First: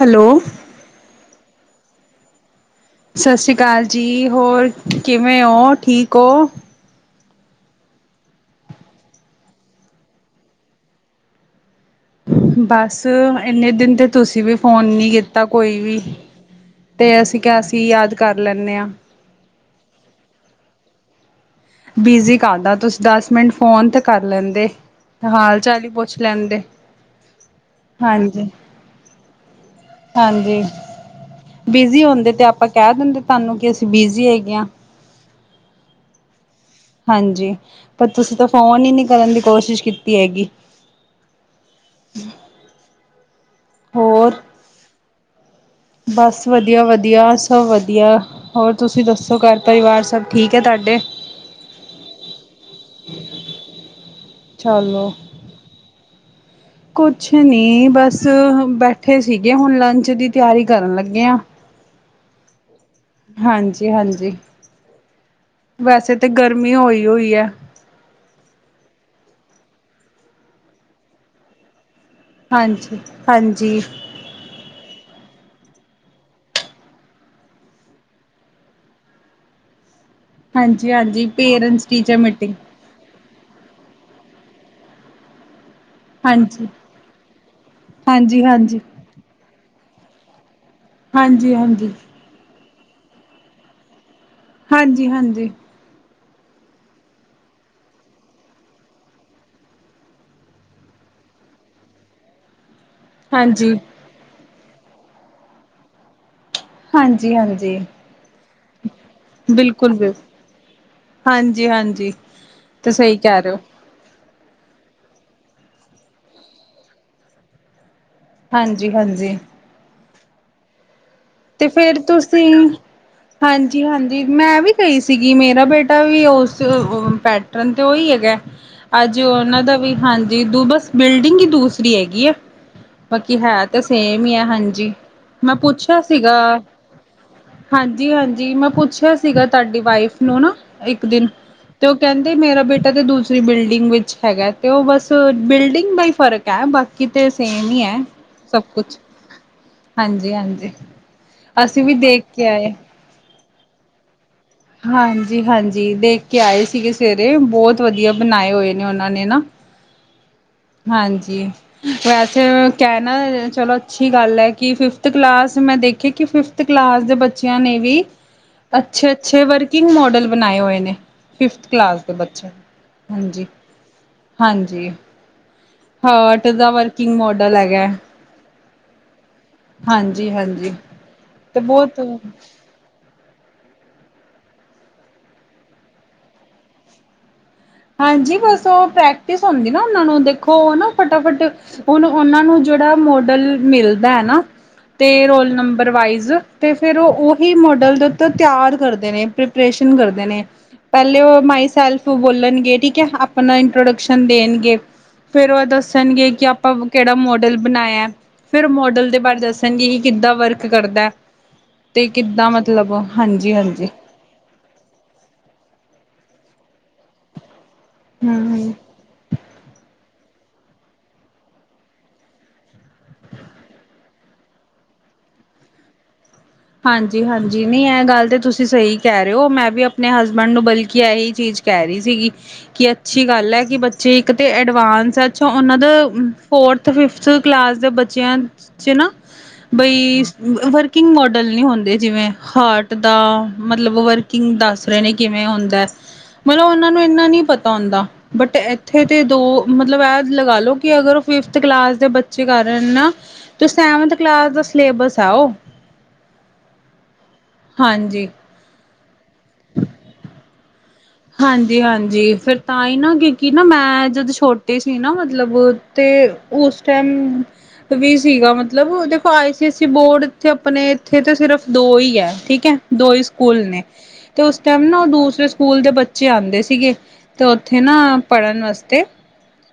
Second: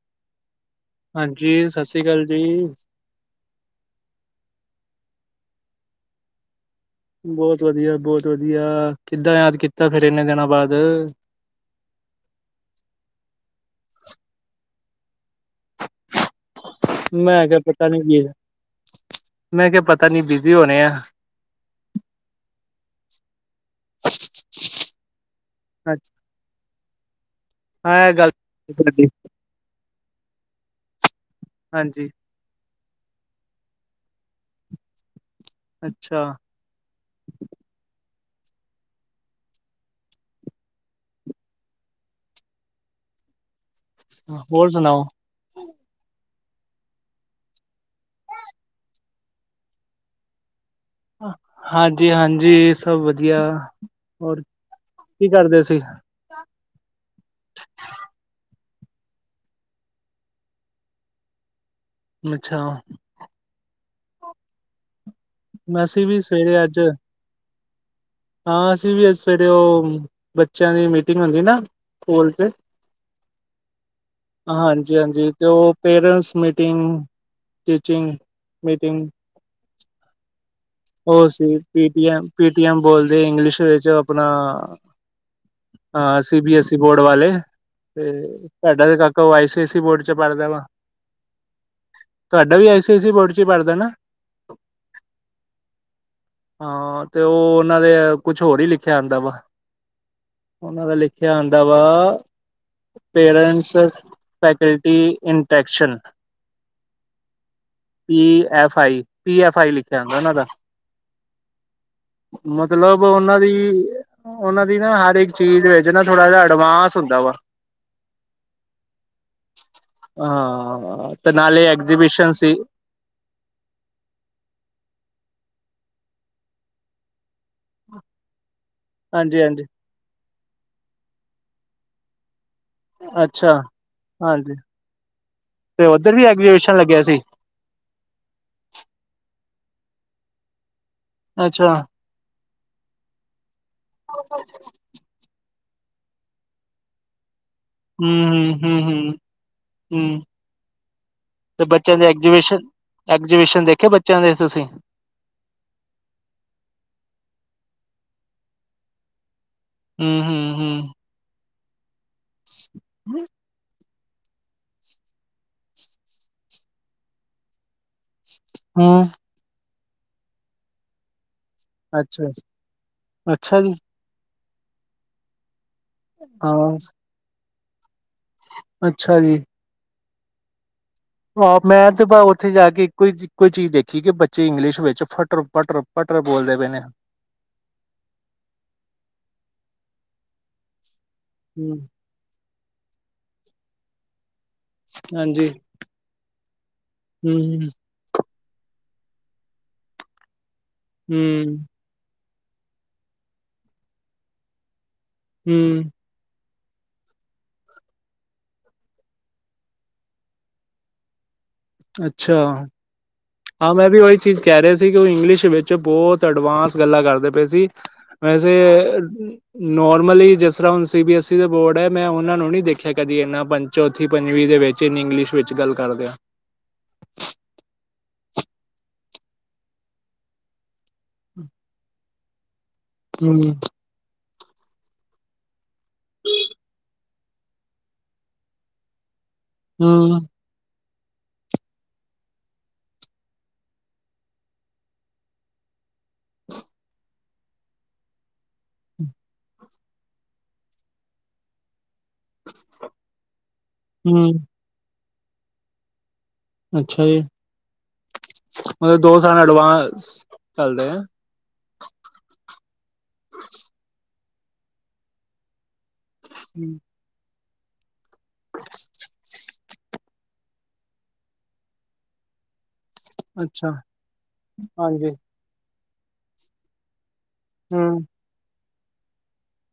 Hello ਹਾਂਜੀ ਸਤਿ ਸ੍ਰੀ ਅਕਾਲ ਜੀ ਸਤਿ ਸ਼੍ਰੀ ਅਕਾਲ ਜੀ ਹੋਰ ਕਿਵੇਂ ਹੋ ਠੀਕ ਹੋ। ਬਹੁਤ ਵਧੀਆ ਬਹੁਤ ਵਧੀਆ ਕਿੱਦਾਂ ਯਾਦ ਕੀਤਾ ਫੇਰ ਏਨੇ ਦਿਨਾਂ ਬਾਅਦ ਬਸ ਇੰਨੇ ਦਿਨ ਤੇ ਤੁਸੀਂ ਵੀ ਫੋਨ ਨੀ ਕੀਤਾ ਕੋਈ ਵੀ ਤੇ ਅਸੀਂ ਮੈਂ ਕਿਹਾ ਅਸੀਂ ਪਤਾ ਨੀ ਯਾਦ ਕੀ ਕਰ ਲੈਂਦੇ ਹਾਂ। ਮੈਂ ਕਿਹਾ ਪਤਾ ਨੀ ਬਿਜੀ ਹੋਣੇ ਆ- ਬਿਜੀ ਕਾਹਦਾ ਤੁਸੀਂ ਦਸ ਮਿੰਟ ਫੋਨ ਤ ਕਰ ਲੈਂਦੇ ਹਾਲ - ਚਾਲ ਹੀ ਪੁੱਛ ਲੈਂਦੇ। ਹੈ ਇਹ ਗੱਲ ਹਾਂਜੀ ਤੁਹਾਡੀ ਹਾਂਜੀ ਬਿਜੀ ਹਾਂਜੀ ਹੁੰਦੇ ਤੇ ਆਪ ਆਪਾਂ ਕਹਿ ਦਿੰਦੇ ਤੁਹਾਨੂੰ ਕਿ ਅਸੀਂ ਬਿਜੀ ਹੈਗੇ ਹਾਂ ਅੱਛਾ ਹਾਂਜੀ ਪਰ ਤੁਸੀਂ ਤਾਂ ਫੋਨ ਹੀ ਨਹੀਂ ਕਰਨ ਦੀ ਕੋਸ਼ਿਸ਼ ਕੀਤੀ ਹੈਗੀ। ਹੋਰ ਸੁਣਾਓ ਬਸ ਵਧੀਆ ਵਧੀਆ ਸਭ ਵਧੀਆ ਹੋਰ ਤੁਸੀਂ ਦੱਸੋ ਘਰ ਪਰਿਵਾਰ ਸਭ ਠੀਕ ਹੈ ਤੁਹਾਡੇ ਹਾਂਜੀ ਹਾਂਜੀ ਸਭ ਵਧੀਆ ਹੋਰ ਚਲੋ ਕੀ ਕਰਦੇ ਸੀ। ਕੁਛ ਨਹੀਂ ਬਸ ਬੈਠੇ ਸੀਗੇ ਹੁਣ ਲੰਚ ਦੀ ਤਿਆਰੀ ਕਰਨ ਲੱਗੇ ਹਾਂ ਅੱਛਾ ਹਾਂਜੀ ਹਾਂਜੀ ਅਸੀਂ ਵੈਸੇ ਵੀ ਤਾਂ ਸਵੇਰੇ ਗਰਮੀ ਅੱਜ ਹੋਈ ਹੋਈ ਹੈ। ਹਾਂ ਅਸੀਂ ਵੀ ਸਵੇਰੇ ਉਹ ਬੱਚਿਆਂ ਦੀ ਮੀਟਿੰਗ ਹੁੰਦੀ ਨਾ ਸਕੂਲ ਚ ਹਾਂਜੀ ਹਾਂਜੀ ਹਾਂਜੀ ਹਾਂਜੀ ਅਤੇ ਉਹ ਪੇਰੈਂਟਸ ਮੀਟਿੰਗ ਟੀਚਿੰਗ ਮੀਟਿੰਗ ਹਾਂਜੀ ਹਾਂਜੀ ਉਹ ਸੀ parents teacher PTM meeting PTM ਬੋਲਦੇ ਇੰਗਲਿਸ਼ ਵਿੱਚ ਉਹ ਆਪਣਾ ਹਾਂ ਸੀ ਬੀ ਹਾਂਜੀ ਐੱਸ ਈ ਬੋਰਡ ਵਾਲੇ, ਤੇ ਹਾਂਜੀ ਹਾਂਜੀ ਤੁਹਾਡਾ ਤੇ ਕ ਤੋ ਆਈ ਸੀ ਆਈ ਸੀ ਬੋਰਡ ਚ ਪੜ੍ਹਦਾ ਵਾ ਹਾਂਜੀ, ਹਾਂਜੀ ਤੁਹਾਡਾ ਵੀ ਆਈ ਸੀ ਆਈ ਸੀ ਬੋਰਡ ਚ ਈ ਪੜ੍ਹਦਾ ਨਾ ਹਾਂਜੀ ਹਾਂਜੀ ਹਾਂ ਤੇ ਉਹ ਉਹਨਾਂ ਦੇ ਕੁਛ ਹੋਰ ਈ ਲਿਖਿਆ ਹੁੰਦਾ ਵਾ ਉਹਨਾਂ ਦਾ ਲਿਖਿਆ ਆਉਦਾ ਵਾ ਹਾਂਜੀ ਪੇਰੈਂਟਸ, ਫੈਕਲਟੀ, ਇੰਟੈਕਸ਼ਨ ਹਾਂਜੀ ਹਾਂਜੀ P F I P, F I ਬਿਲਕੁਲ ਲਿਖਿਆ ਹੁੰਦਾ ਬਿਲਕੁਲ ਉਹਨਾਂ ਦਾ ਹਾਂਜੀ ਹਾਂਜੀ ਤੇ ਮਤਲਬ, ਸਹੀ ਉਹਨਾਂ ਕਹਿ ਦੀ ਰਹੇ ਹੋ ਉਹਨਾਂ ਦੀ ਨਾ ਹਰ ਇੱਕ ਚੀਜ਼ ਵਿੱਚ ਨਾ ਥੋੜਾ ਜਿਹਾ ਐਡਵਾਂਸ ਹੁੰਦਾ ਵਾ। ਹਾਂਜੀ ਹਾਂਜੀ ਹਾਂ, ਤੇ ਨਾਲੇ ਫੇਰ ਐਗਜੀਬਿਸ਼ਨ ਤੁਸੀਂ ਸੀ ਹਾਂਜੀ, ਹਾਂਜੀ ਮੈਂ ਵੀ ਗਈ ਸੀਗੀ ਮੇਰਾ ਬੇਟਾ ਵੀ ਉਸ ਪੈਟਰਨ ਤੇ ਉਹੀ ਹੈਗਾ। ਅੱਜ ਹਾਂਜੀ ਉਹਨਾਂ ਹਾਂਜੀ ਦਾ ਵੀ ਹਾਂਜੀ ਦ ਬਸ ਬਿਲਡਿੰਗ ਈ ਦੂਸਰੀ ਹੈਗੀ ਆ। ਬਾਕੀ ਅੱਛਾ ਹੈ ਤਾਂ ਸੇਮ ਈ ਐ, ਹਾਂਜੀ, ਮੈਂ ਤੇ ਪੁੱਛਿਆ ਉੱਧਰ ਵੀ ਸੀਗਾ। ਐਗਜੀਬਿਸ਼ਨ ਲੱਗਿਆ ਸੀ ਹਾਂਜੀ ਹਾਂਜੀ, ਮੈਂ ਪੁੱਛਿਆ ਸੀਗਾ ਤੁਹਾਡੀ ਵਾਈਫ ਨੂੰ ਨਾ ਇੱਕ ਦਿਨ ਅੱਛਾ ਤੇ ਕਹਿੰਦੇ ਮੇਰਾ ਬੇਟਾ ਤਾਂ ਦੂਸਰੀ ਬਿਲਡਿੰਗ ਵਿੱਚ ਹੈਗਾ ਤੇ ਉਹ ਬਸ ਬਿਲਡਿੰਗ ਦਾ ਈ ਫ਼ਰਕ ਐ ਬਸ ਕਿਤੇ ਸੇਮ ਈ ਐ, ਹੂੰ ਸਭ ਹੂੰ ਹੂੰ ਕੁਛ ਹੂੰ ਹੂੰ ਹਾਂਜੀ, ਹਾਂਜੀ ਤੇ ਅਸੀਂ ਵੀ ਬੱਚਿਆਂ ਦੇ ਦੇਖ ਕੇ ਐਗਜੀਬਿਸ਼ਨ, ਆਏ ਐਗਜੀਬਿਸ਼ਨ ਦੇਖੇ ਬੱਚਿਆਂ ਦੇ ਤੁਸੀਂ ਹਾਂਜੀ ਹਾਂਜੀ ਦੇਖ ਕੇ ਆਏ ਸੀਗੇ ਸਵੇਰੇ, ਬਹੁਤ ਵਧੀਆ ਬਣਾਏ ਹੋਏ ਨੇ ਉਹਨਾਂ ਨੇ ਨਾ ਹਮ ਹਮ ਹਾਂਜੀ, ਵੈਸੇ ਕਹਿਣਾ ਚਲੋ- ਅੱਛੀ ਗੱਲ ਐ ਕਿ ਫਿਫਥ ਕਲਾਸ ਮੈਂ ਦੇਖੀ ਕਿ ਫਿਫਥ ਕਲਾਸ ਦੇ ਬੱਚਿਆਂ ਨੇ ਵੀ ਹੂੰ ਅੱਛੇ-ਅੱਛੇ ਵਰਕਿੰਗ ਮੋਡਲ ਬਣਾਏ ਹੋਏ ਨੇ। ਫਿਫਥ ਕਲਾਸ ਦੇ ਅੱਛਾ ਬੱਚਿਆ ਨੇ, ਹਾਂਜੀ। ਅੱਛਾ ਜੀ ਹਾਂਜੀ, ਹਾਟ ਦਾ ਹਾਂ ਵਰਕਿੰਗ ਮੋਡਲ ਹੈਗਾ। ਅੱਛਾ ਜੀ। ਹਾਂਜੀ-ਹਾਂਜੀ। ਹਹ ਮੈਂ ਤੇ ਭ ਉੱਥੇ ਜਾ ਕੇ ਇੱਕੋ ਈ ਚੀ ਇੱਕੋ ਈ ਚੀਜ਼ ਦੇਖੀ, ਕਿ ਬੱਚੇ ਇੰਗਲਿਸ਼ ਵਿੱਚ ਫੱਟਰ, ਪੱਟਰ -ਪੱਟਰ ਬੋਲਦੇ ਪਏਦੇ ਨੇ। ਹਾਂਜੀ, ਬਸ ਉਹ ਪ੍ਰੈਕਟਿਸ ਹੁੰਦੀ ਨਾ ਉਹਨਾਂ ਨੂੰ ਦੇਖੋ ਉਹ ਨਾ ਫਟਾਫਟ ਹੂੰ ਉਹਨੂ ਉਹਨਾਂ ਨੂੰ ਜਿਹੜਾ ਮੋਡਲ ਮਿਲਦਾ ਐ ਨਾ ਤੇ ਹਾਂਜੀ ਰੋਲ ਨੰਬਰ ਵਾਈਜ਼ ਤੇ ਫਿਰ ਹੂੰ ਉਹੀ ਮੋਡਲ ਦੇ ਤ ਤਿਆਰ ਕਰਦੇ ਨੇ,, ਪ੍ਰਪਰੇਸ਼ਨ ਕਰਦੇ ਨੇ, ਪਹਿਲੇ ਉਹ ਹੂੰ ਮਾਈ ਸੈਲਫ ਬੋਲਣ ਗ ਗੇ ਠੀਕ ਐ, ਆਪਣਾ ਇੰਟਰੋਡਕਸ਼ਨ ਦੇਣਗੇ, ਫੇਰ ਉਹ ਹੂੰ ਦੱਸਣਗੇ ਕਿ ਆਪਾਂ ਪਾਂ ਕਿਹੜਾ ਮੋਡਲ ਬਣਾਇਆ। ਫਿਰ ਮੋਡਲ ਦੇ ਬਾਰੇ ਦੱਸਣਗੇ ਕਿ ਕਿੱਦਾਂ ਵਰਕ ਕਰਦਾ, ਤੇ ਅੱਛਾ ਕਿੱਦਾਂ ਮਤਲਬ। ਹਾਂਜੀ ਹਾਂ, ਹਾਂਜੀ ਮੈਂ ਵੀ ਉਹੀ ਚੀਜ਼ ਕਹਿ ਰਿਹਾ ਸੀ ਕਿ ਉਹ ਇੰਗਲਿਸ਼ ਵਿੱਚ ਬਹੁਤ ਅਡਵਾਂਸ ਗੱਲਾਂ ਕਰਦੇ ਪਏ ਸੀ। ਵੈਸੇ! ਹਮ ਨੋਰਮਲੀ ਜਿਸ ਤਰ੍ਹਾਂ ਹੁਣ ਸੀ ਬੀ ਐਸਈ ਦਾ ਬੋਰਡ ਐ, ਮੈਂ ਉਹਨਾਂ ਨੂੰ ਨੀ ਦੇਖਿਆ ਕਦੀ ਇਨਾ ਚੌਥੀ, ਪੰਜਵੀ ਦੇ ਵਿੱਚ ਇੰਨੀ ਇੰਗਲਿਸ਼ ਵਿੱਚ ਗੱਲ ਕਰਦਿਆਂ। ਹਾਂਜੀ-ਹਾਂਜੀ ਨਈ ਇਹ ਗੱਲ ਤੇ ਤੁਸੀਂ ਸਹੀ ਕਹਿ ਰਹੇ ਔ, ਮੈਂ ਵੀ ਆਪਣੇ ਹਸਬੈਂਡ ਨੂੰ ਬਲ ਕੀ ਇਹੀ ਚੀਜ਼ ਕਹਿ ਰਹੀ ਸੀਗੀ ਕਿ ਅੱਛੀ ਹਮ ਗੱਲ ਐ ਕਿ ਬੱਚੇ ਇੱਕ ਤੇ ਐਡਵਾਂਸ ਏ, ਅੱਛਾ ਉਨਾਂ ਦਾ ਫੋਰਥ, ਫਿਫਥ ਕਲਾਸ ਦੇ ਬੱਚੇਆਂ ਚ ਚ ਨਾ ਬਈ ਹਮ ਵਰਕਿੰਗ ਮੋਡ ਮੋਡਲ ਨਹੀਂ ਹੁੰਦੇ, ਜਿਵੇਂ ਹਾਰਟ ਦਾ ਮਤਲਬ ਵਰਕਿੰਗ ਦੱਸ ਰਹੇ ਨੇ ਕਿਵੇਂ ਹੁੰਦਾ। ਮਤਲਬ ਉਨਾਂ ਨੂੰ ਇੰਨਾ ਨਹੀਂ ਪਤਾ ਹੁੰਦਾ। ਬਟ, ਇੱਥੇ ਤੇ ਦੋ ਮਤਲਬ ਐ ਲਗਾ ਲੋ, ਕਿ ਅਗਰ ਓ ਫਿਫਥ ਕਲਾਸ ਦੇ ਬਚ ਚੇ ਕਾਰਨ ਨਾ, ਸੈਵਨਥ ਹਮ ਕਲਾਸ ਦਾ ਸਿਲੇਬਸ ਆ ਓ। ਅੱਛਾ ਜੀ। ਹਾਂਜੀ। ਮਤਲਬ ਦੋ ਸਾਲ ਐਡਵਾਂਸ ਚੱਲਦੇ ਆ। ਹਾਂਜੀ-ਹਾਂਜੀ, ਫੇਰ ਤਾਂਹੀ ਨਾ ਕਿਉਂਕਿ ਨਾ ਮੈਂ ਜਦੋਂ ਛੋਟੇ ਸੀ ਨਾ ਮਤਲਬ ਤੇ ਉਸ ਟੈਮ ਵੀ ਸੀਗਾ, ਮਤਲਬ ਦੇਖੋ ਆਈਸੀ ਐਸ ਸੀ ਬੋਰਡ ਤੇ ਆਪਨੇ ਇੱਥੇ ਤੇ ਸਿਰਫ ਦੋ ਈ ਐ, ਠੀਕ ਏ। ਦੋ ਹੀ ਸਕੂਲ ਅੱਛਾ ਨੇ, ਤੇ ਉਸ ਟੈਮ ਨਾ ਓ ਹਾਂਜੀ ਦੂਸਰੇ ਸਕੂਲ ਦੇ ਬੱਚੇ ਆਂਦੇ ਸੀਗੇ। ਤੇ ਉੱਥੇ ਨਾ ਹਮ ਪੜ੍ਹਨ ਅਸਤੇ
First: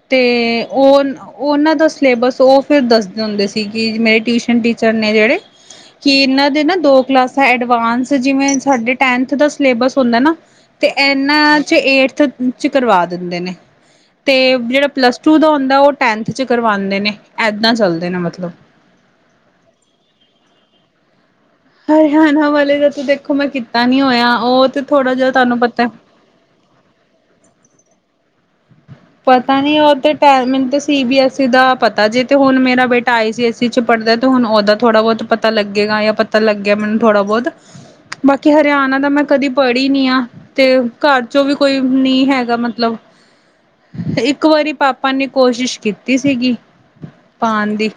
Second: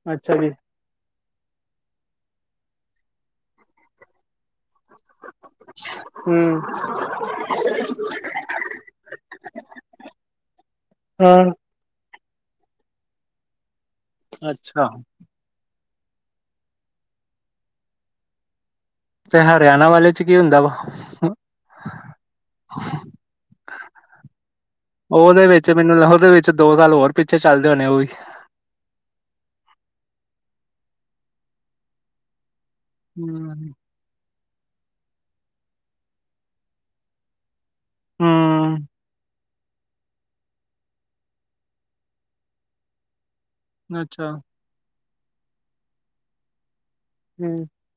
ਤੇ ਅੱਛਾ ਜੀ ਹੁਨ ਉਨਾਂ ਦਾ ਸਿਲੇਬਸ ੳ ਫਿਰ ਦੱਸ ਜਾਂਦੇ ਸੀ, ਕਿ ਮੇਰੇ ਟਿਊਸ਼ਨ ਟੀ ਚਰ ਨੇ ਜੇੜੇ- ਕਿ ਇਨਾਂ ਹਮ ਦੇ ਨਾ ਦੋ ਕਲਾਸਾਂ ਐਡਵਾਂਸ, ਜਿਵੇਂ ਸਾਡੇ ਟੈਂਥ ਦਾ ਸਿਲੇਬਸ ਹੁੰਦਾ ਨਾ। ਹਾਂ ਏਨਾਂ ਚ ਏਟਥ ਚ ਕਰਵਾ ਦਿੰਦੇ ਨੇ, ਤੇ ਜੇੜਾ ਅੱਛਾ ਪਲੱਸ ਟੂ ਦਾ ਹੁੰਦਾ ਓ ਟੈਂਨਥ 'ਚ ਕਰਵਾਂਦੇ ਨੇ, ਏਦਾਂ ਚੱਲਦੇ ਨੇ ਮਤਲਬ। ਤੇ ਹਰਿਆਨਾ ਵਾਲੇ ਚ ਕੀ ਹੁੰਦਾ ਵਾ? ਹਰਿਆਨਾ ਵਾਲੇ ਦਾ ਤਾਂ ਦੇਖੋ, ਮੈਂ ਕੀਤਾ ਨੀ ਹੋਏਆ, ਉਹ ਤੇ ਥੋੜਾ ਜੇਆ ਤੁਹਾਨੂੰ ਪਤਾ। ਚ ਦੋ ਸਾਲ ਹੋਰ ਪਿੱਛੇ ਚੱਲਦੇ ਹੋਨੇ ਓ ਵੀ। ਪਤਾ ਨੀ, ਓ ਤੇ ਟੈਮ ਮੈਨੂੰ ਤਾਂ ਸੀ ਬੀ ਐਸ ਈ ਦਾ ਪਤਾ, ਜੇ ਤੇ ਹੁਨ ਮੇਰਾ ਬੇਟਾ ਆਈ ਸੀ ਐਸ ਈ ਹਮ ਚ ਪੜ੍ਹਦਾ ਤੇ ਹੁਨ ਉਦਾ ਥੋੜਾ ਬਹੁਤ ਪਤਾ ਲੱਗੇਗਾ। ਜਾਂ ਪਤਾ ਲੱਗ ਗੇਆ ਮੈਨੂੰ ਥੋੜਾ ਬਹੁਤ। ਬਾਕੀ ਹਮ ਹਰਿਆਨਾ ਦਾ ਮੈਂ ਕਦੀ ਪੜ੍ਹੀ ਨੀ ਆ ਤੇ ਘਰ ਚੋਂ ਵੀ ਕੋਈ ਨੀ ਹੈਗਾ ਮਤਲਬ ਅੱਛਾ ਇੱਕ ਵਾਰੀ ਪਾਪਾ ਨੇ ਕੋਸ਼ਿਸ਼ ਕੀਤੀ ਸੀਗੀ। ਹੂੰ, ਪਾਣ ਦੀ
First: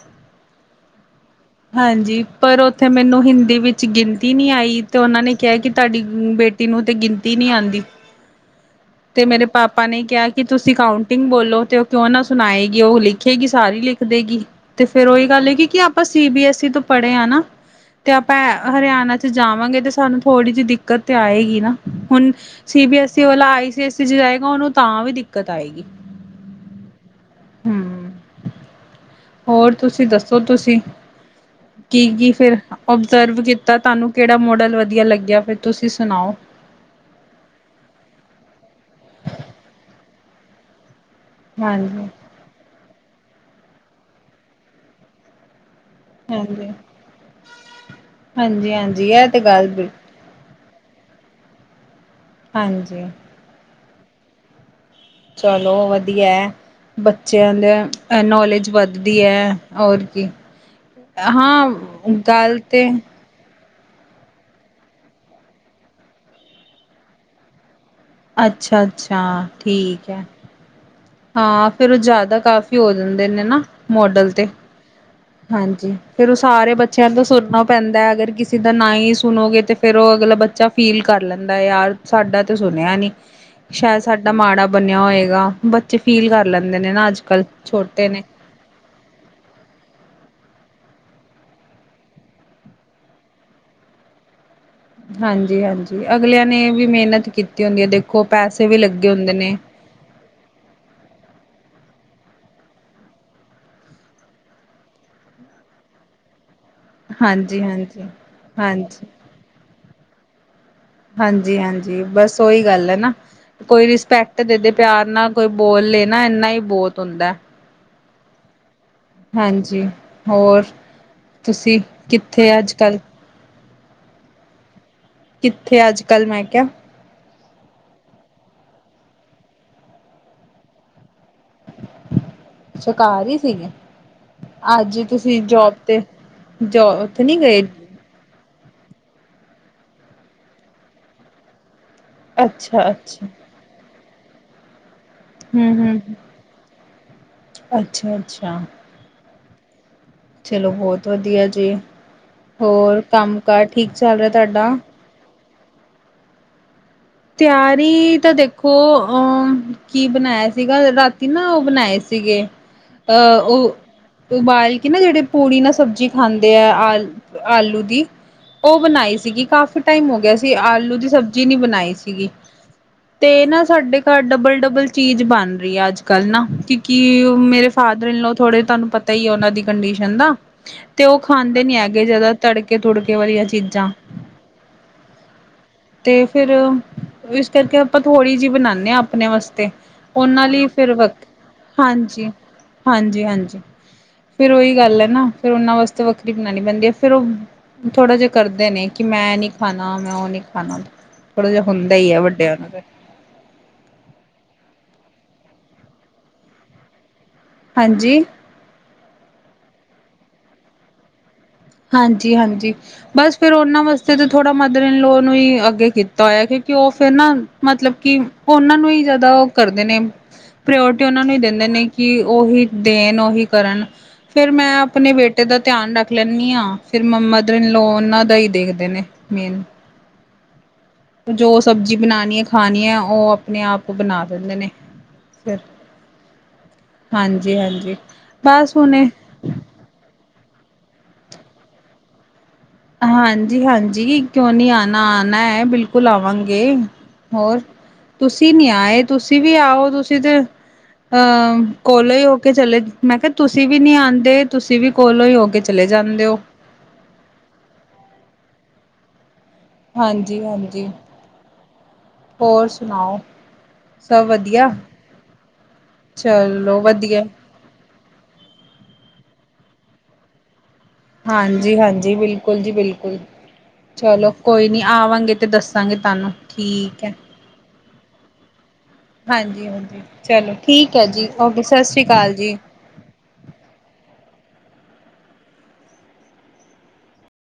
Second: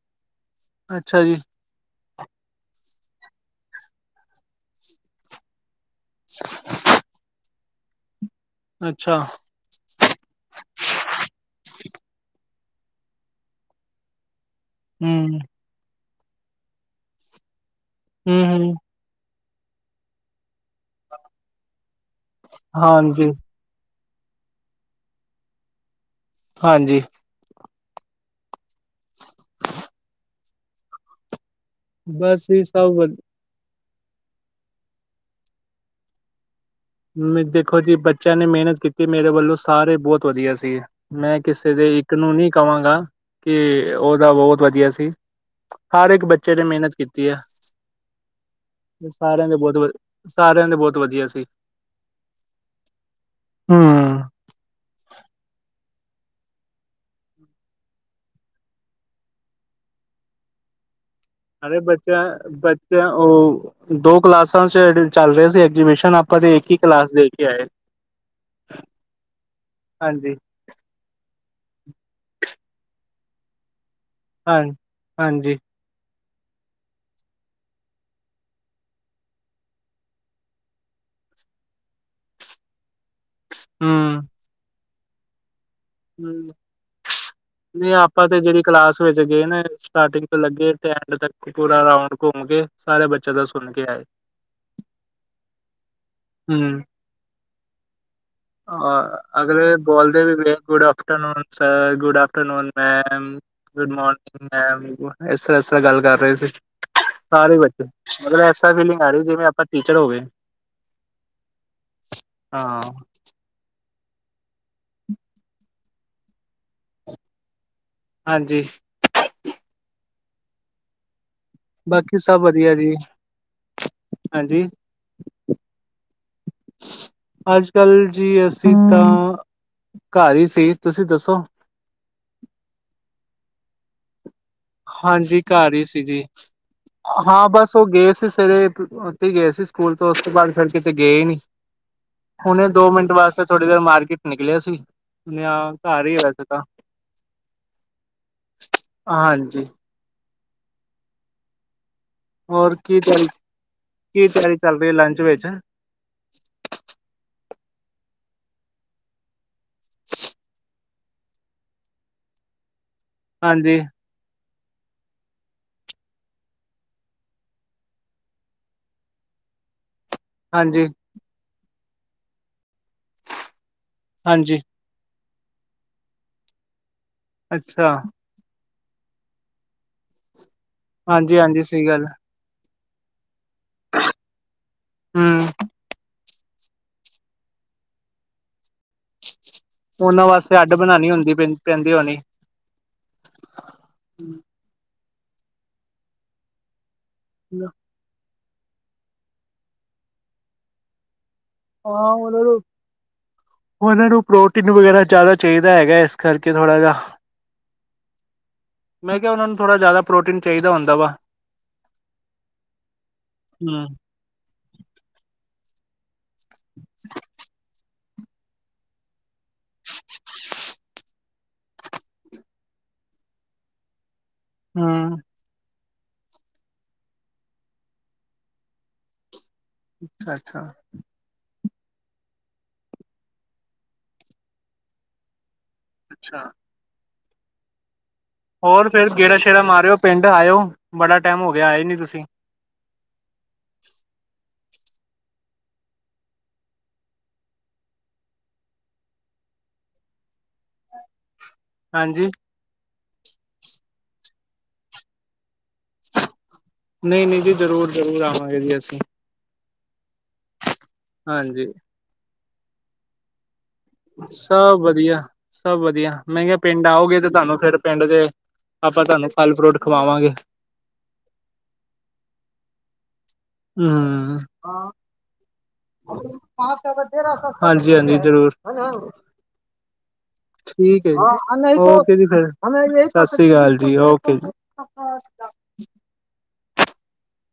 ਅੱਛਾ ਜੀ। ਹਾਂਜੀ, ਪਰ ਉੱਥੇ ਮੈਨੂੰ ਹਿੰਦੀ ਵਿੱਚ ਗਿਨਤੀ ਨੀ ਆਈ। ਤੇ ਉਨਾਂ ਨੇ ਕੇਆ ਕਿ ਤਾਡੀ ਬੇਟੀ ਨੂੰ ਤੇ ਗਿਨਤੀ ਨੀ ਆਂਦੀ। ਅੱਛਾ ਤੇ ਮੇਰੇ ਪਾਪਾ ਨੇ ਕੇਆ ਕਿ ਤੁਸੀਂ ਕਾਉਂਟਿੰਗ ਬੋਲੋ ਤੇ ਓ ਕਿਉਂ ਨਾ ਸੁਨਾਏਗੀ। ਉਹ ਲਿਖੇਗੀ ਸਾਰੀ ਲਿਖ ਦੇਗੀ। ਤੇ ਫੇਰ ਓਈ ਹਮ ਗੱਲ ਹੈ ਕਿ -ਕੀ ਆਪਾਂ ਸੀ ਬੀ ਐਸ ਈ ਤੋਂ ਪੜ੍ਹੇ ਆ ਨਾ ਤੇ ਆਪਾਂ ਹੂੰ-ਹੂੰ, ਹਰਿਆਨਾ ਚ ਤੇ ਜਾਵਾਂਗੇ ਤੇ ਸਾਨੂੰ ਥੋੜ੍ਹੀ ਜਿਹੀ ਦਿੱਕਤ ਤੇ ਆਏਗੀ ਨਾ, ਹੁਨ ਸੀ ਬੀ ਐਸ ਈ ਵਾਲਾ ਹਾਂਜੀ-ਹਾਂਜੀ, ਆਈ ਜੇ ਇਸ ਚ ਜਾਏਗਾ, ਉਨੂੰ ਤਾਂ ਵੀ ਦਿੱਕਤ ਆਏਗੀ। ਹਾਂਜੀ। ਹੂੰ ਹੋਰ ਤੁਸੀਂ ਦੱਸੋ ਤੁਸੀਂ, ਕੀ-ਕੀ ਬਸ ਫੇਰ ਇਹ ਸਭ ਵਧ ਓਬਜ਼ਰਵਜ ਕੀ ਤਾਂ ਤੁਹਾਨੂੰ ਕੇੜਾ ਮੋਡਲ ਵਧੀਆ ਲੱਗੇਆ, ਫੇਰ ਤੁਸੀਂ ਸੁਣਾਓ। ਮੇ ਦੇਖੋ ਜੀ ਬੱਚੇਆਂ ਨੇ ਮੇਹਨਤ ਕੀਤੀ, ਮੇਰੇ ਵੱਲੋਂ ਸਾਰੇ ਬਹੁਤ ਵਧੀਆ ਸੀਗੇ। ਮੈਂ ਕਿਸੇ ਦੇ ਹਾਂਜੀ ਇੱਕ ਨੂੰ ਨਈ ਕਵਾਂਗਾ, ਕਿ ਉਹਦਾ ਬਹੁਤ ਵਧੀਆ ਸੀ। ਹਰ ਏਕ ਬੱਚੇ ਨੇ ਹਾਂਜੀ ਮੇਹਨਤ ਕੀਤੀ ਏ, ਹਾਂਜੀ ਤੇ ਹਾਂਜੀ ਇਹ ਤੇ ਸਾਰਿਆਂ ਦੇ ਗੱਲ ਬੋਹਤ ਵ ਬਿਲ ਸਾਰੇਆਂ, ਦੇ ਬੋਹਤ ਵਧੀਆ ਸੀ। ਹਾਂਜੀ। ਹੂੰ ਚਲੋ ਵਧੀਆ ਹੈ। ਬੱਚਿਆਂ ਦੀਆਂ ਨੌਲੇਜ ਵੱਧਦੀ ਹੈ, ਔਰ ਕੀ। ਹਾਂ, ਅਰੇ ਦਾਲ ਤੇ ਬੱਚਾ-ਬੱਚਾ ਉਹ ਦੋ ਕਲਾਸਾਂ ਚ ਐਡੀਡ ਚੱਲ ਰਹੇ ਸੀ ਐਗਜੀਬਿਸ਼ਨ ਆਪਾਂ ਤੇ ਇੱਕ ਹੀ ਕਲਾਸ ਦੇ ਕੇ ਆਏ ਆ। ਅੱਛਾ-ਅੱਛਾ ਠੀਕ ਹੈ। ਹਾਂਜੀ ਹਾਂ ਫੇਰ ਉਹ ਜ਼ਿਆਦਾ ਕਾਫੀ ਹੋ ਜਾਂਦੇ ਨੇ ਨਾ ਮੋਡਲ। ਤੇ ਹ ਹਾਂਜੀ। ਫੇਰ ਔਹ ਸਾਰੇ ਬੱਚਿਆਂ ਤੋਂ ਸੁੁਰਨਾ ਪੈਂਦਾ ਹੈ, ਅਗਰ ਕਿਸੇ ਦਾ ਨਾ ਹੀ ਸੁਣੋਗੇ ਤਾਂ ਫੇਰ ਔਹ ਅਗਲਾ ਬੱਚਾ ਫੀਲ ਕਰ ਲੈਂਦਾ ਯਾਰ, ਸਾਡਾ ਤਾਂ ਸੁਣਿਆ ਨਹੀਂ। ਸ਼ਾਇਦ ਹੂੰ। ਸਾਡਾ ਮਾੜਾ ਬਣਿਆ ਹੋਏਗਾ, ਬ ਬੱਚੇ ਫੀਲ ਹੂੰ। ਕਰ ਲੈਂਦੇ ਨੇ ਨਾ ਅੱਜ ਕੱਲ੍ਹ ਛੋਟੇ ਨੇ। ਇਹ ਜਿਹੜੀ ਕਲਾਸ ਵਿੱਚ ਗਏ ਨੇ, ਸਟਾਰਟਿੰਗ ਤੋਂ ਲੱਗੇ ਤੇ ਐਂਡ ਤੱਕ ਇਕ ਪੂਰਾ ਰਾਊਡ ਘੁੰਮ ਕੇ ਸਾਰੇ ਬੱਚਿਆਂ ਦਾ ਸੁਣ ਕੇ ਆਏ। ਹਾਂਜੀ- ਹਾਂਜੀ ਅਗਲਿਆਂ ਨੇ ਹੂੰ। ਵੀ ਮਿਹਨਤ ਕੀਤੀ ਹੁੰਦੀ ਹੈ, ਦੇਖੋ ਪੈਸੇ ਵੀ ਲੱਗੇ ਅ ਹੁੰਦੇ ਨੇ। ਅਗਲੇ ਬੋਲਦੇ ਨੇ ਫੇਰ good afternoon sir, good afternoon ma'am. Good morning ma'am, ਇਸ ਤਰ੍ਹਾਂ, ਇਸ ਤਰ੍ਹਾਂ ਗੱਲ ਕਰ ਰਹੇ ਸੀ। ਸਾਰੇ ਹਾਂਜੀ ਬੱਚੇ ਹਾਂਜੀ ਮਤਲਬ ਐਸਾ ਫੀਲਿੰਗ ਹਾਂਜੀ ਆ ਰਹੀ ਜਿਵੇਂ ਆਪਾਂ ਟੀਚਰ ਹੋ ਗਏ। ਹਾਂਜੀ- ਹਾਂਜੀ ਬਸ ਉਓਹੀ ਹਾਂ, ਗੱਲ ਹੈ ਨਾ। ਕੋਈ ਰਿਸਪੈਕਟ ਦੇ ਪਿਆਰ ਨਾਲ ਕੋਈ ਬੋਲ ਲੇ ਨਾ, ਇੰਨਾ ਹੀ ਬਹੁਤ ਹੁੰਦਾ ਐ। ਹਾਂਜੀ। ਹਾਂਜੀ, ਹੋਰ ਤੁਸੀਂ ਬਾਕੀ ਸਭ ਕਿੱਥੇ ਆ ਅੱਜ ਵਧੀਆ ਜੀ ਕੱਲ੍ਹ? ਹਾਂਜੀ। ਕਿੱਥੇ ਆ ਅੱਜ- ਕੱਲ੍ਹ ਮੈਂ ਕਿਹਾ। ਅੱਜ ਕੱਲ ਜੀ ਅਸੀਂ ਤਾਂ ਘਰ ਹੀ ਸੀ, ਤੁਸੀਂ ਦੱਸੋ? ਅੱਛਾ, ਘਰ ਹੀ ਸੀਗੇ। ਅੱਜ ਹਾਂਜੀ, ਤੁਸੀਂ ਘਰ ਜੋਬ ਹੀ ਤੇ ਸੀ ਜੀ ਜੋ ਉੱਥੇ ਨੀ ਹਾਂ ਗਏ ਬਸ ਉਹ ਗਏ ਸੀ ਤੇ ਫਿਰ ਉੱਥੇ ਗਏ ਸੀ, ਸਕੂਲ ਤੋਂ ਉਸ ਤੋਂ ਬਾਅਦ ਫੇਰ ਕਿਤੇ ਗਏ ਹੀ ਨੀ। ਹੁਣੇ ਦੋ ਮਿੰਟ ਅੱਛਾ-ਅੱਛਾ ਵਾਸਤੇ ਥੋੜ੍ਹੀ ਦੇਰ ਮਾਰਕੀਟ ਨਿਕਲਿਆ ਸੀ। ਸੁਨਿਆ ਹੂੰ-ਹੂੰ ਘਰ ਈ ਹੀ ਅੱਜ ਤਾਂ ਅੱਛਾ-ਅੱਛਾ ਹਾਂਜੀ। ਚਲੋ ਬਹੁਤ ਵਧੀਆ ਜੀ, ਹੋਰ ਕੰਮ ਕਾਰ ਠੀਕ ਚੱਲ ਰਿਹਾ ਤੁਹਾਡਾ? ਕਿ ਲੰਚ ਵਿੱਚ ਤਿਆਰੀ ਤਾਂ ਦੇਖੋ ਅਹ ਕੀ ਬਣਾਇਆ ਸੀਗਾ, ਰਾਤੀ ਨਾ ਉਹ ਬਣਾਏ ਸੀਗੇ। ਅਹ ਹਾਂਜੀ ਉਹ ਉਬਾਲ ਕੇ ਨਾ ਜਿਹੜੇ ਪੂੜੀ ਨਾਲ ਸਬਜ਼ੀ ਖਾਂਦੇ ਆ ਆਲ ਆਲੂ ਦੀ। ਉਹ ਬਣਾਈ ਸੀਗੀ, ਕਾਫੀ ਟਾਈਮ ਹੋ ਗਿਆ ਸੀ। ਤੇ ਹਾਂਜੀ ਆਲੂ ਦੀ ਸਬਜ਼ੀ ਨੀ ਬਣਾਈ ਸੀਗੀ, ਤੇ ਨਾ ਸਾਡੇ ਘਰ ਹਾਂਜੀ ਡਬਲ -ਡਬਲ ਚੀਜ਼ ਬਣ ਰਹੀ ਆ ਅੱਜ ਕੱਲ੍ਹ ਨਾ, ਕਿਉਂਕਿ ਮੇਰੇ ਅੱਛਾ ਫਾਦਰ ਇਨ ਲਾਅ ਥੋੜੇ ਤੁਹਾਨੂੰ ਪ ਪਤਾ ਹੀ ਉਹਨਾਂ ਦੀ ਕੰਡੀਸ਼ਨ ਦਾ ਤੇ ਉਹ ਹਾਂਜੀ ਖਾਂਦੇ ਹਾਂਜੀ ਨੀ ਸਹੀ ਹੈਗੇ ਗੱਲ ਜਾਦਾ ਤੜਕੇ, ਤੁੜਕੇ ਵਾਲੀਆਂ ਚੀਜ਼ਾਂ ਹਮ ਤੇ ਫੇਰ ਵੀ ਇਸ ਕਰਕੇ ਆਪਾਂ ਥੋੜ੍ਹੀ ਜਿਹੀ ਬਣਾਦੇ ਹਾਂ ਆਪਣੇ ਵਾਸਤੇ। ਉਹਨਾਂ ਵਾਸਤੇ ਲਈ ਅੱਡ ਫੇਰ ਵ ਬਣਾਉਣੀ ਹੁੰਦੀ ਪੈ ਪੈਂਦੀ ਹੋਣੀ ਹਾਂਜੀ, ਹਾਂਜੀ, ਹਾਂਜੀ। ਫੇਰ ਉਹੀ ਗੱਲ ਹੈ ਨਾ, ਫੇਰ ਉਹਨਾਂ ਵਾਸਤੇ ਵੱਖਰੀ ਬਣਾਣੀ ਪੈਂਦੀ ਹੈ ਫੇਰ ਔਹ ਠੀਕ ਆ। ਥੋੜਾ ਜਿਹਾ ਕਰਦੇ ਨੇ ਕਿ ਮੈਂ ਏਹ ਨੀ ਖਾਣਾ ਮੈਂ ਉਹ ਨੀ ਖਾਣਾ ਥੋੜਾ ਜਿਹਾ ਹੁੰਦਾ ਹਾਂ ਹੀ ਹੈ ਉਨਾਂ ਵੱਡਿਆਂ ਨੂੰ ਉਹਨਾਂ ਨੂੰ ਪ੍ਰੋਟੀਨ ਵਗੈਰਾ ਜ਼ਿਆਦਾ ਚਾਹੀਦਾ ਹੈਗਾ ਇਸ ਕਰਕੇ ਥੋੜ੍ਹਾ ਜਿਆ ਹਾਂਜੀ ਮੈਂ ਕਿਹਾ ਉਹਨਾਂ ਨੂੰ ਥੋੜ੍ਹਾ ਜ਼ਿਆਦਾ ਪ੍ਰੋਟੀਨ ਚਾਹੀਦਾ ਹੁੰਦਾ ਵਾ ਹਾਂਜੀ ਹਾਂਜੀ ਬਸ ਫਿਰ ਉਹਨਾਂ ਹਮ ਵਾਸ ਤੇ ਥੋੜਾ ਮਦਰ ਇਨ ਲੋਅ ਨੂੰ ਹੀ ਅੱਗੇ ਕੀਤਾ ਹੋਇਆ ਕਿਉਂਕਿ ਉਹ ਫਿਰ ਨਾ ਮਤਲਬ ਕਿ ਉਨਾਂ ਨੂੰ ਹੀ ਜ਼ਿਆਦਾ ਕਰਦੇ ਨੇ ਪ੍ਰਿਓਰਟੀ ਉਹਨਾਂ ਨੂੰ ਹੀ ਦਿੰਦੇ ਨੇ ਕਿ ਉਹੀ ਦੇਣ ਉਹੀ ਕਰਨ ਫਿਰ ਮੈਂ ਆਪਣੇ ਹਮ ਬੇਟੇ ਦਾ ਧਿਆਨ ਰੱਖ ਲੈਨੀ ਆ ਫਿਰ ਮਦਰ ਇਨ ਲੋਅ ਉਹਨਾਂ ਦਾ ਹੀ ਦੇਖਦੇ ਨੇ ਮੇਨ ਅੱਛਾ ਅੱਛਾ ਜੋ ਸਬਜ਼ੀ ਬਣਾਣੀ ਏ ਖਾਣੀ ਏ ਉਹ ਆਪਣੇ ਆਪ ਬਣਾ ਦਿੰਦੇ ਨੇ ਫਿਰ ਅੱਛਾ ਹਾਂਜੀ ਹਾਂਜੀ ਹੋਰ ਫਿਰ ਗੇੜਾ ਸ਼ੇੜਾ ਮਾਰਿਓ ਪਿੰਡ ਆਇਓ ਬੜਾ ਟਾਈਮ ਹੋ ਗਿਆ ਆਏ ਨੀ ਤੁਸੀਂ ਹਾਂਜੀ ਹਾਂਜੀ ਕਿਉਂ ਨਹੀਂ ਆਨਾ ਆਨਾ ਏ ਬਿਲਕੁਲ ਆਵਾਂਗੇ ਹੋਰ ਤੁਸੀਂ ਨੀ ਆਏ ਤੁਸੀਂ ਵੀ ਆਓ ਤੁਸੀਂ ਤੇ ਅਹ ਕੋਲੋਂ ਹੀ ਹਾਂਜੀ ਹੋ ਕੇ ਚਲੇ ਮੈਂ ਕਿਹਾ ਤੁਸੀਂ ਵੀ ਨੀ ਆਂਦੇ ਤੁਸੀਂ ਵੀ ਕੋਲੋਂ ਹੀ ਹੋ ਕੇ ਚਲੇ ਜਾਂਦੇ ਹੋ ਨਹੀਂ ਨਹੀਂ ਜੀ ਜ਼ਰੂਰ ਜ਼ਰੂਰ ਆਵਾਂਗੇ ਜੀ ਅਸੀਂ ਹਾਂਜੀ ਹਾਂਜੀ ਹਾਂਜੀ ਹੋਰ ਸੁਣਾਓ ਸਭ ਵਧੀਆ ਸਭ ਵਧੀਆ ਮੈ ਕਿਹਾ ਚਲੋ ਪਿੰਡ ਆਓਗੇ ਵਧੀਆ ਤੇ ਤੁਹਾਨੂੰ ਫਿਰ ਪਿੰਡ ਦੇ ਆਪਾਂ ਤੁਹਾਨੂੰ ਫਲ ਫਰੂਟ ਖਵਾਵਾਂਗੇ ਹਾਂਜੀ ਹਾਂਜੀ ਬਿਲਕੁਲ ਜੀ ਬਿਲਕੁਲ ਚਲੋ ਹੂੰ ਕੋਈ ਨੀ ਆਵਾਂਗੇ ਤੇ ਦੱਸਾਂਗੇ ਤੁਹਾਨੂੰ ਠੀਕ ਹੈ ਹਾਂਜੀ ਹਾਂਜੀ ਜ਼ਰੂਰ ਹੈਲੋ ਹਾਂਜੀ-ਹਾਂਜੀ ਚਲੋ ਠੀਕ ਹੈ ਜੀ ਜੀ ਸਤਿ ਸ਼੍ਰੀ ਓਕੇ ਜੀ ਅਕਾਲ ਫਿਰ ਸਤਿ ਸ਼੍ਰੀ ਅਕਾਲ ਜੀ ਓਕੇ ਜੀ